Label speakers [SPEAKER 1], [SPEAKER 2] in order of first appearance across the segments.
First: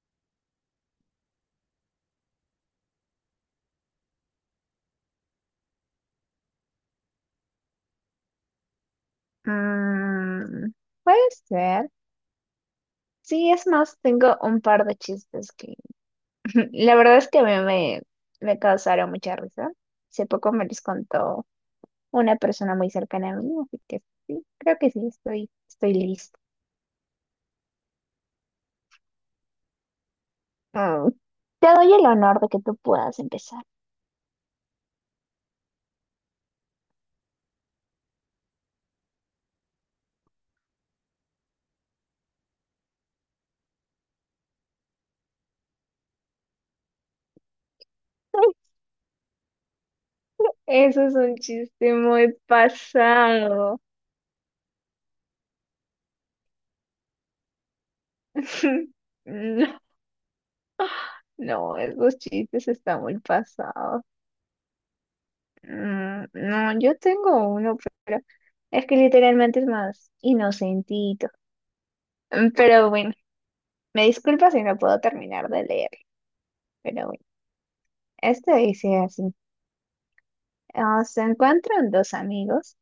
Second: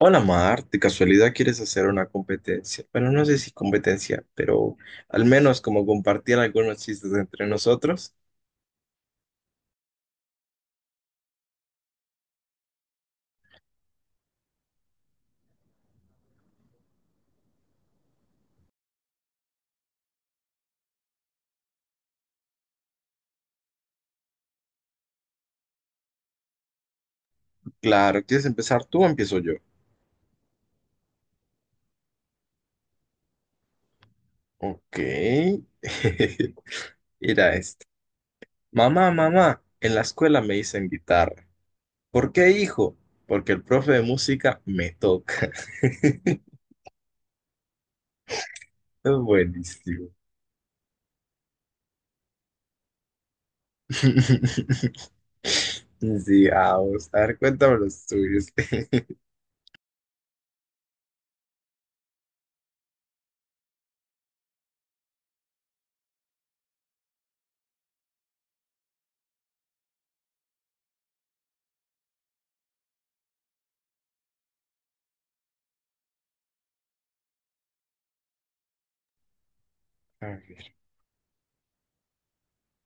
[SPEAKER 1] Hola Mar, ¿de casualidad quieres hacer una competencia? Bueno, no sé si competencia, pero al menos como compartir algunos chistes entre nosotros.
[SPEAKER 2] Mm, puede ser. Sí, es más, tengo un par de chistes que la verdad es que a mí me causaron mucha risa. Hace poco me los contó una persona muy cercana a mí, así que sí, creo que sí, estoy lista.
[SPEAKER 1] Claro, ¿quieres empezar tú o empiezo yo?
[SPEAKER 2] Mm. Te doy el honor de que tú puedas empezar.
[SPEAKER 1] Ok. Mira este. Mamá, mamá, en la escuela me dicen guitarra. ¿Por qué, hijo? Porque el profe de música me toca. Es buenísimo.
[SPEAKER 2] Eso es un chiste muy pasado.
[SPEAKER 1] Sí, vamos. A ver, cuéntame los tuyos.
[SPEAKER 2] No, no, esos chistes están muy pasados. No, yo tengo uno. Es que literalmente es más inocentito. Pero bueno, me disculpa si no puedo terminar de leer. Pero bueno, esto dice así.
[SPEAKER 1] A ver.
[SPEAKER 2] Ah, se encuentran dos amigos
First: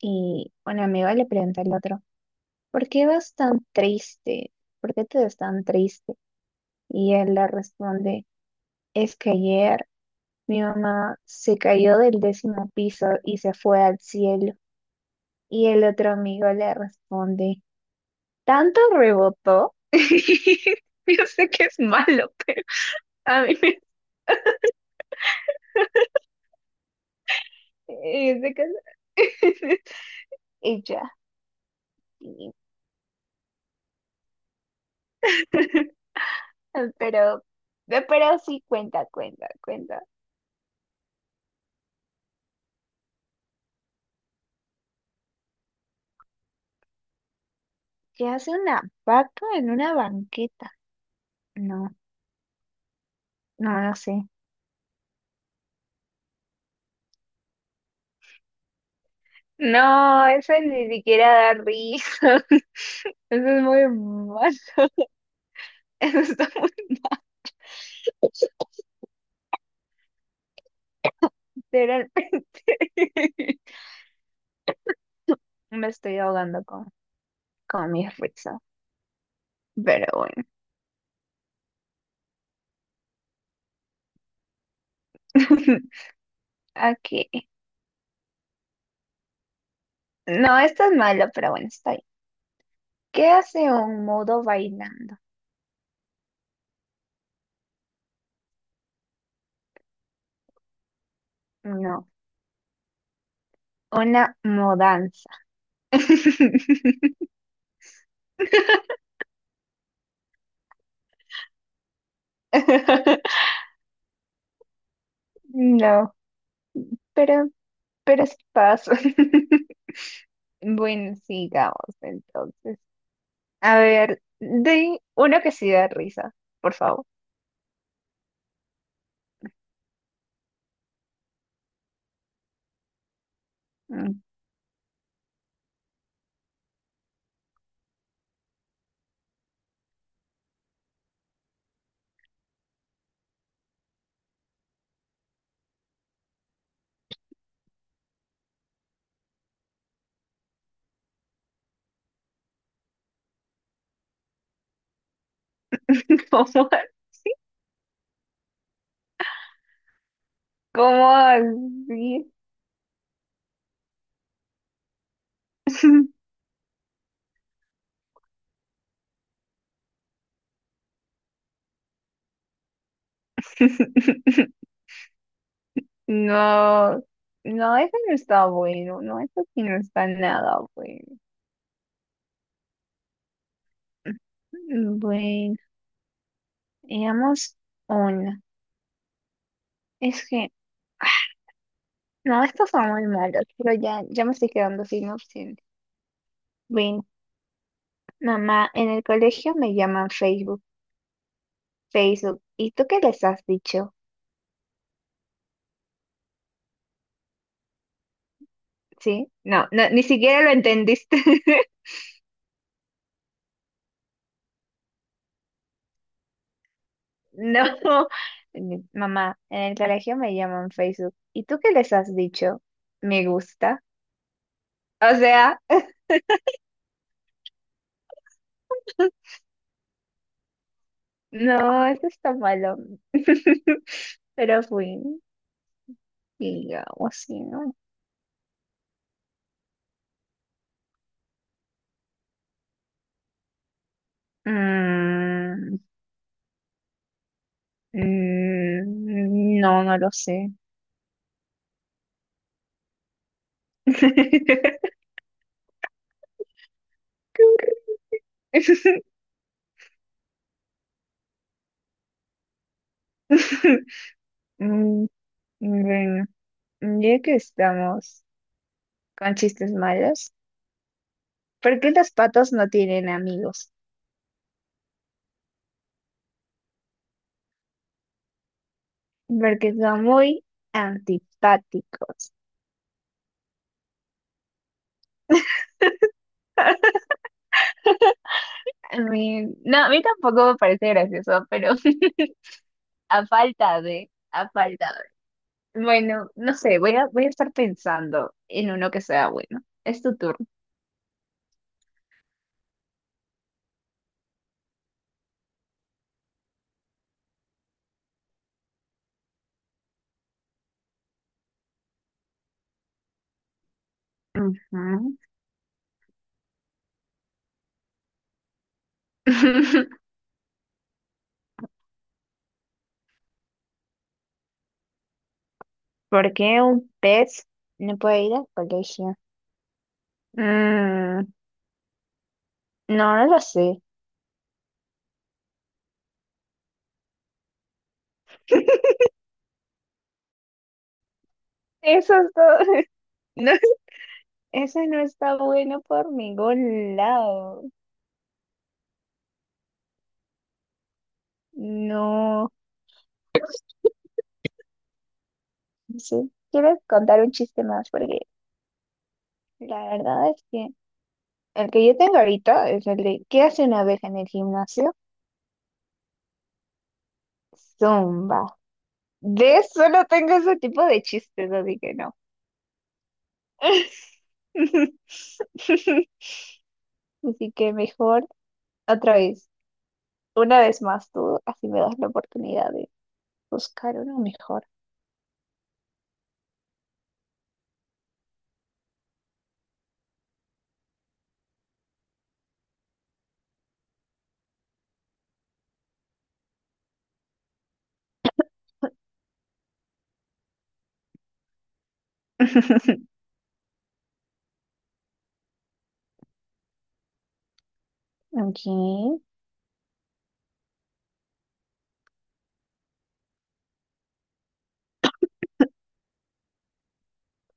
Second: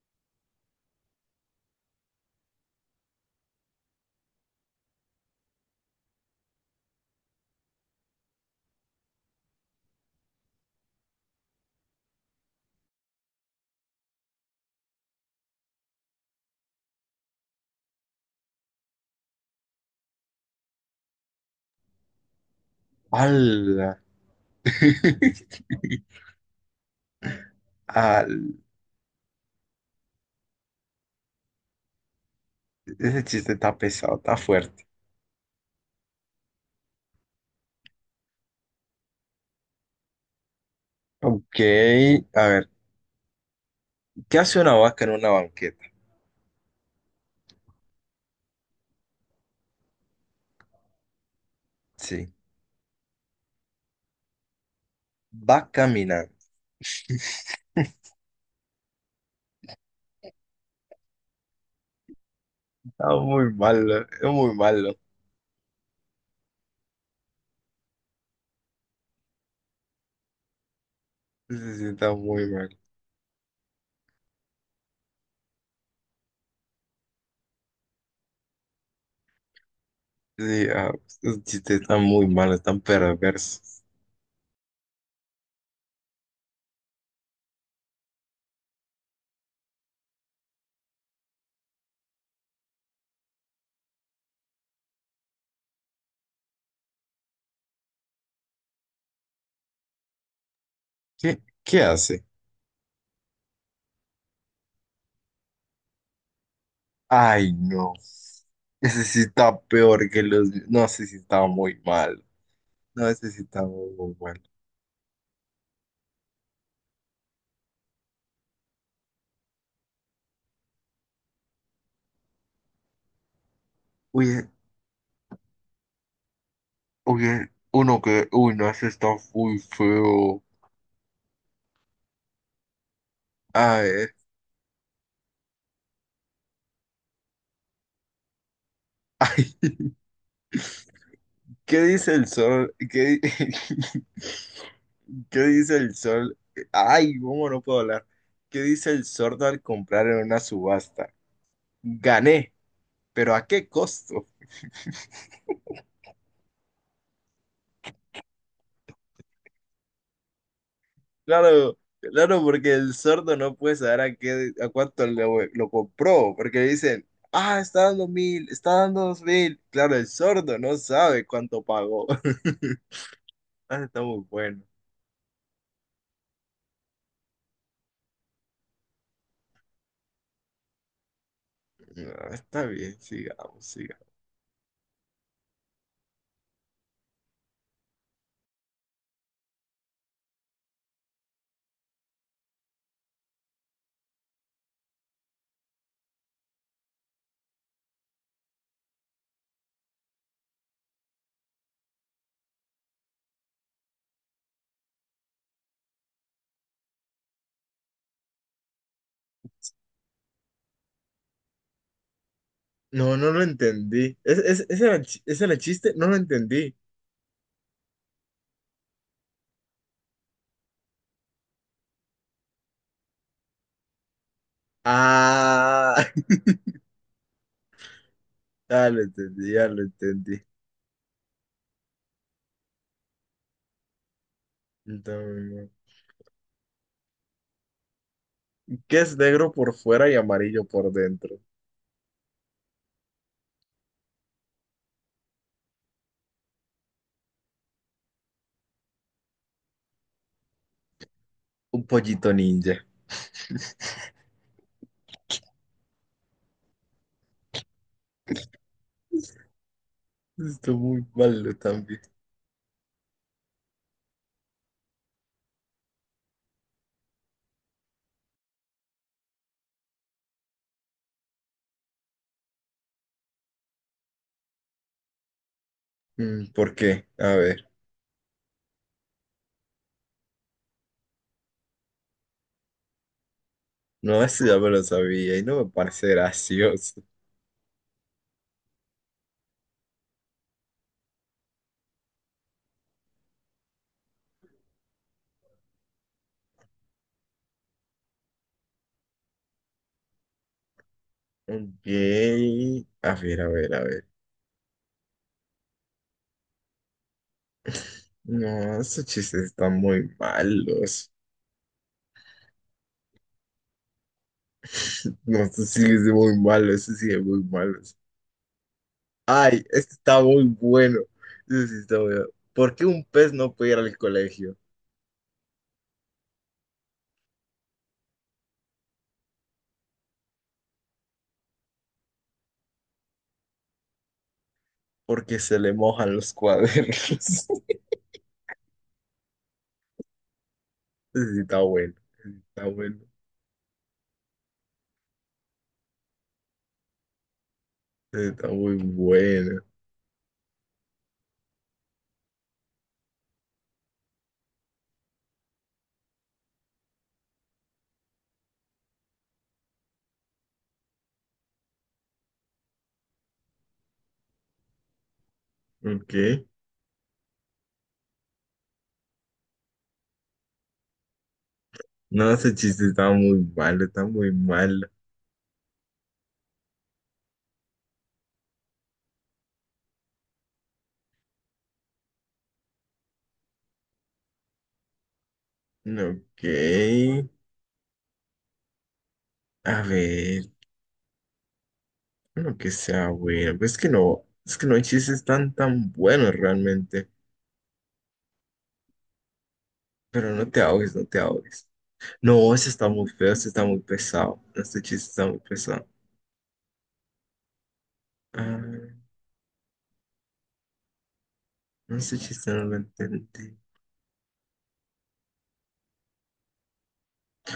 [SPEAKER 2] y un amigo le pregunta al otro, ¿por qué vas tan triste? ¿Por qué te ves tan triste? Y él le responde, es que ayer mi mamá se cayó del décimo piso y se fue al cielo. Y el otro amigo le responde, tanto rebotó. Yo sé que es malo, pero a mí me...
[SPEAKER 1] ¡Hala! Ah,
[SPEAKER 2] se casó. Ella. Sí.
[SPEAKER 1] ese chiste está pesado, está fuerte.
[SPEAKER 2] Pero, pero sí cuenta, cuenta, cuenta.
[SPEAKER 1] Ok, a ver, ¿qué hace una vaca en una banqueta?
[SPEAKER 2] ¿Qué hace una vaca en una banqueta? No,
[SPEAKER 1] Sí,
[SPEAKER 2] no lo sé.
[SPEAKER 1] va caminando.
[SPEAKER 2] No, eso ni siquiera da risa.
[SPEAKER 1] Está
[SPEAKER 2] Eso
[SPEAKER 1] muy
[SPEAKER 2] es muy
[SPEAKER 1] malo, es
[SPEAKER 2] mal.
[SPEAKER 1] muy malo.
[SPEAKER 2] Eso está muy.
[SPEAKER 1] Sí, sí, está muy
[SPEAKER 2] Literalmente
[SPEAKER 1] malo.
[SPEAKER 2] me estoy ahogando con mis risas. Pero bueno.
[SPEAKER 1] Sí, ah, esos chistes están muy malos, están perversos.
[SPEAKER 2] Aquí. No, esto es malo, pero bueno, está bien. ¿Qué hace un mudo bailando?
[SPEAKER 1] ¿Qué, qué
[SPEAKER 2] No,
[SPEAKER 1] hace?
[SPEAKER 2] una mudanza.
[SPEAKER 1] Ay, no. Ese sí está peor que los... No, sé si está muy mal. No, ese sí está muy, muy mal.
[SPEAKER 2] No, pero, pero es paso. Bueno, sigamos entonces. A ver,
[SPEAKER 1] Oye,
[SPEAKER 2] de uno que sí da risa, por favor.
[SPEAKER 1] oye, uno que... Uy, no, ese está muy feo. Ay,
[SPEAKER 2] Mm.
[SPEAKER 1] ay, ¿qué dice el sol? ¿Qué, qué dice el sol? Ay, ¿cómo no puedo hablar? ¿Qué dice el sordo al comprar en una subasta? Gané, pero ¿a qué costo?
[SPEAKER 2] ¿Cómo, cómo
[SPEAKER 1] Claro,
[SPEAKER 2] así?
[SPEAKER 1] claro, porque el sordo no puede saber a qué, a cuánto lo compró, porque le dicen, ah, está dando mil, está dando dos mil. Claro, el sordo no sabe cuánto pagó. Ah, está muy bueno.
[SPEAKER 2] No, no, eso no está bueno, no, eso sí no está nada bueno.
[SPEAKER 1] Ah, está bien, sigamos, sigamos.
[SPEAKER 2] Bueno. Digamos uno. Es que, no, estos son muy malos, pero ya me estoy quedando sin opciones. Veinte mamá, en el colegio me llaman Facebook, Facebook. ¿Y tú qué les has dicho? ¿Sí? No, no, ni siquiera lo entendiste.
[SPEAKER 1] No, no lo entendí. ¿Ese era ese era el chiste? No lo entendí.
[SPEAKER 2] No. Mamá, en el colegio me llaman Facebook. ¿Y tú qué les has dicho? Me gusta. O sea,
[SPEAKER 1] Ah, ya lo entendí, ya lo entendí.
[SPEAKER 2] no, eso está malo. Pero fui,
[SPEAKER 1] Entonces,
[SPEAKER 2] digamos, ¿sí? ¿no?
[SPEAKER 1] ¿qué es negro por fuera y amarillo por dentro?
[SPEAKER 2] Mm, no, no lo sé.
[SPEAKER 1] Un pollito ninja. Está muy malo también.
[SPEAKER 2] Mm, Bueno, ya que estamos con chistes malos, ¿por qué los patos no tienen amigos?
[SPEAKER 1] Mm, ¿por qué? A ver.
[SPEAKER 2] Porque son muy antipáticos.
[SPEAKER 1] No, eso ya me lo sabía y no me parece gracioso.
[SPEAKER 2] No, a mí tampoco me parece gracioso, pero a falta de. Bueno, no sé, voy a estar pensando en uno que sea bueno. Es tu turno.
[SPEAKER 1] Ok. A ver, a ver, a ver. No, esos chistes están muy malos.
[SPEAKER 2] Ujú.
[SPEAKER 1] No, esos sí es muy malo, eso sí es muy malo. Ay, este está muy bueno. Ese sí está bueno. ¿Por qué un pez no puede ir al colegio?
[SPEAKER 2] ¿Por qué un pez no puede ir al colegio? Mm, no, no lo sé.
[SPEAKER 1] Porque se le mojan los cuadernos. Ese sí está bueno.
[SPEAKER 2] Eso
[SPEAKER 1] Ese
[SPEAKER 2] es
[SPEAKER 1] sí
[SPEAKER 2] todo.
[SPEAKER 1] está bueno.
[SPEAKER 2] No, eso no está bueno por ningún lado.
[SPEAKER 1] Ese sí está muy bueno.
[SPEAKER 2] No, no sé. Quiero contar un chiste más porque la verdad es que el que yo tengo ahorita es el de ¿qué hace una abeja en el gimnasio?
[SPEAKER 1] Ok.
[SPEAKER 2] Zumba. De solo tengo ese tipo de chistes, así que no.
[SPEAKER 1] No, ese chiste está muy malo, está muy malo.
[SPEAKER 2] Así que mejor otra vez. Una vez más, tú así me das la oportunidad de buscar uno mejor.
[SPEAKER 1] Ok. A ver, bueno que sea bueno. Pues es que no hay chistes tan tan buenos realmente. Pero no te ahogues, no te ahogues. No, ese está muy feo, ese está muy pesado. Este chiste está muy pesado.
[SPEAKER 2] Ok,
[SPEAKER 1] Ah, no sé si no lo entendí.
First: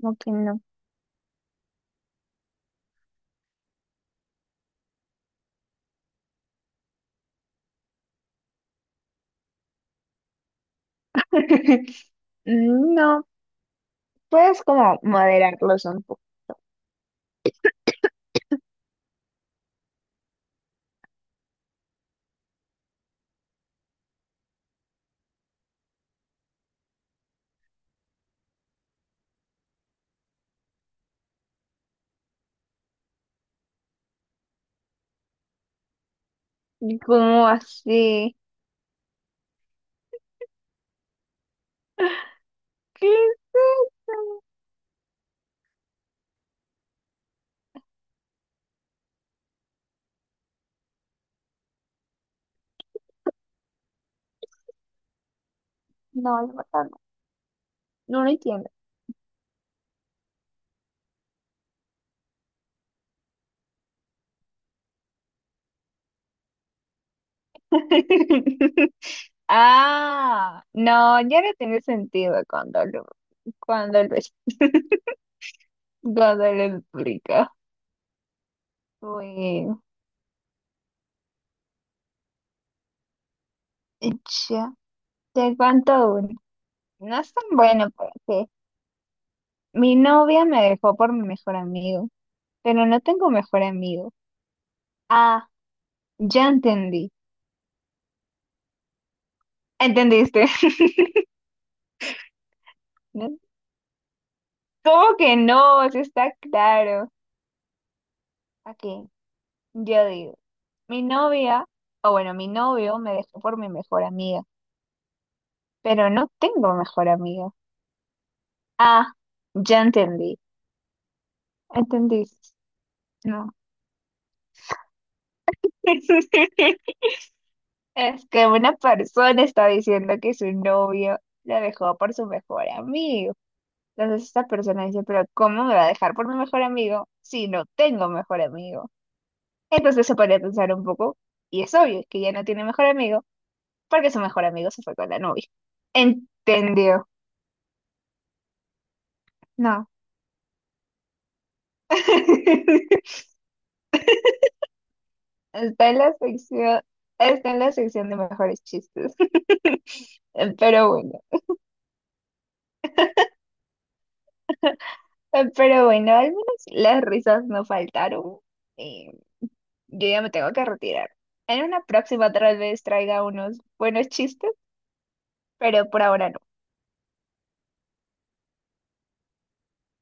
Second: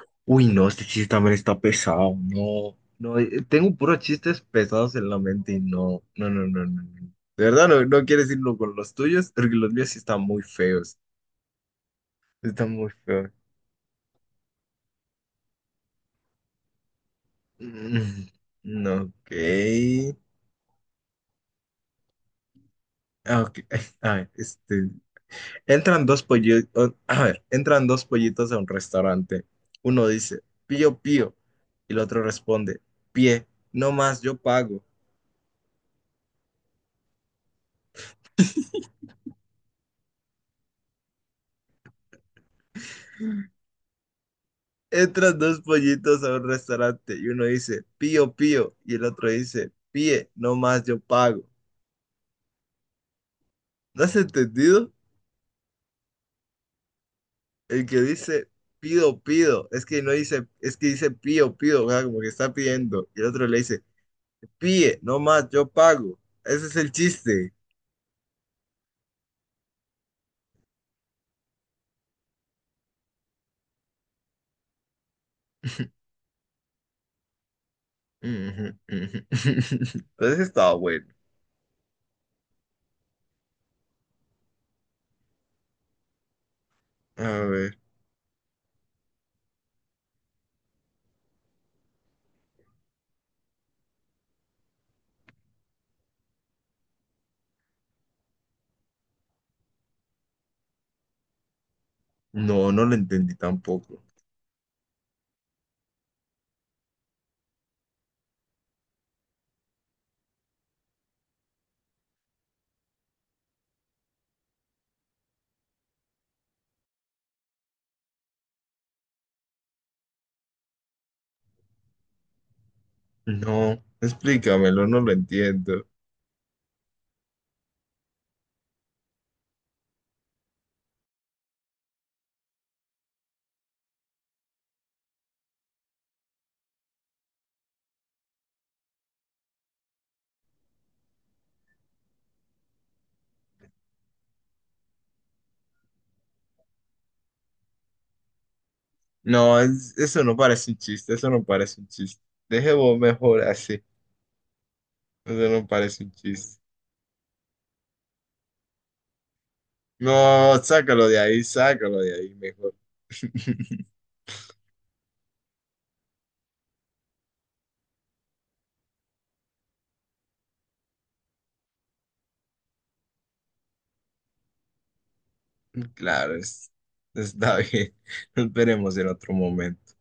[SPEAKER 2] ¿cómo que
[SPEAKER 1] Uy,
[SPEAKER 2] no?
[SPEAKER 1] no, este chiste también está pesado. No, no, tengo puros chistes pesados en la mente y no, no, no, no, no. no. De verdad, no, no quieres irlo con los tuyos, porque los míos sí están muy feos. Están muy
[SPEAKER 2] No,
[SPEAKER 1] feos.
[SPEAKER 2] puedes como moderarlos un poco.
[SPEAKER 1] Mm, no, ok. Ah, ok. A ver, este. Entran dos pollitos. A ver, entran dos pollitos a un restaurante. Uno dice, pío, pío. Y el otro responde, pie, no más, yo pago.
[SPEAKER 2] ¿Cómo así? ¿Qué es eso?
[SPEAKER 1] Entran dos pollitos a un restaurante y uno dice, pío, pío, y el otro dice, píe, no más yo pago. ¿No has entendido?
[SPEAKER 2] No, la verdad no.
[SPEAKER 1] El que
[SPEAKER 2] No lo
[SPEAKER 1] dice,
[SPEAKER 2] entiendo.
[SPEAKER 1] pido, pido, es que no dice, es que dice, pío, pío, o sea, como que está pidiendo. Y el otro le dice, píe, no más yo pago. Ese es el chiste.
[SPEAKER 2] Ah, no, ya no tiene sentido cuando lo, cuando lo explico. Uy,
[SPEAKER 1] Entonces estaba bueno.
[SPEAKER 2] ya, te cuento uno. No
[SPEAKER 1] A
[SPEAKER 2] es tan
[SPEAKER 1] ver.
[SPEAKER 2] bueno para. Mi novia me dejó por mi mejor amigo, pero no tengo mejor amigo. Ah, ya entendí. ¿Entendiste?
[SPEAKER 1] No, no lo entendí
[SPEAKER 2] ¿No?
[SPEAKER 1] tampoco.
[SPEAKER 2] ¿Cómo que no? Eso está claro. Aquí, yo digo, mi novia, o bueno, mi novio me dejó por mi mejor amiga, pero no tengo mejor amiga. Ah, ya entendí. ¿Entendiste? No.
[SPEAKER 1] No, explícamelo, no lo entiendo.
[SPEAKER 2] Es que una persona está diciendo que su novio la dejó por su mejor amigo. Entonces esta persona dice, pero ¿cómo me va a dejar por mi mejor amigo si no tengo mejor amigo? Entonces se podría pensar un poco, y es obvio que ya no tiene mejor amigo porque su mejor amigo se fue con la novia. ¿Entendió?
[SPEAKER 1] No,
[SPEAKER 2] No.
[SPEAKER 1] eso no parece un chiste, eso no parece un chiste. Dejemos mejor así, eso no
[SPEAKER 2] Está en
[SPEAKER 1] parece un
[SPEAKER 2] la
[SPEAKER 1] chiste.
[SPEAKER 2] sección, está en la sección de mejores chistes.
[SPEAKER 1] No,
[SPEAKER 2] Pero bueno,
[SPEAKER 1] sácalo de ahí mejor.
[SPEAKER 2] pero bueno, al menos las risas no faltaron. Y yo ya me tengo que retirar. En una próxima tal vez traiga unos buenos chistes, pero por ahora
[SPEAKER 1] Claro,
[SPEAKER 2] no.
[SPEAKER 1] es, está bien. Nos veremos en otro momento.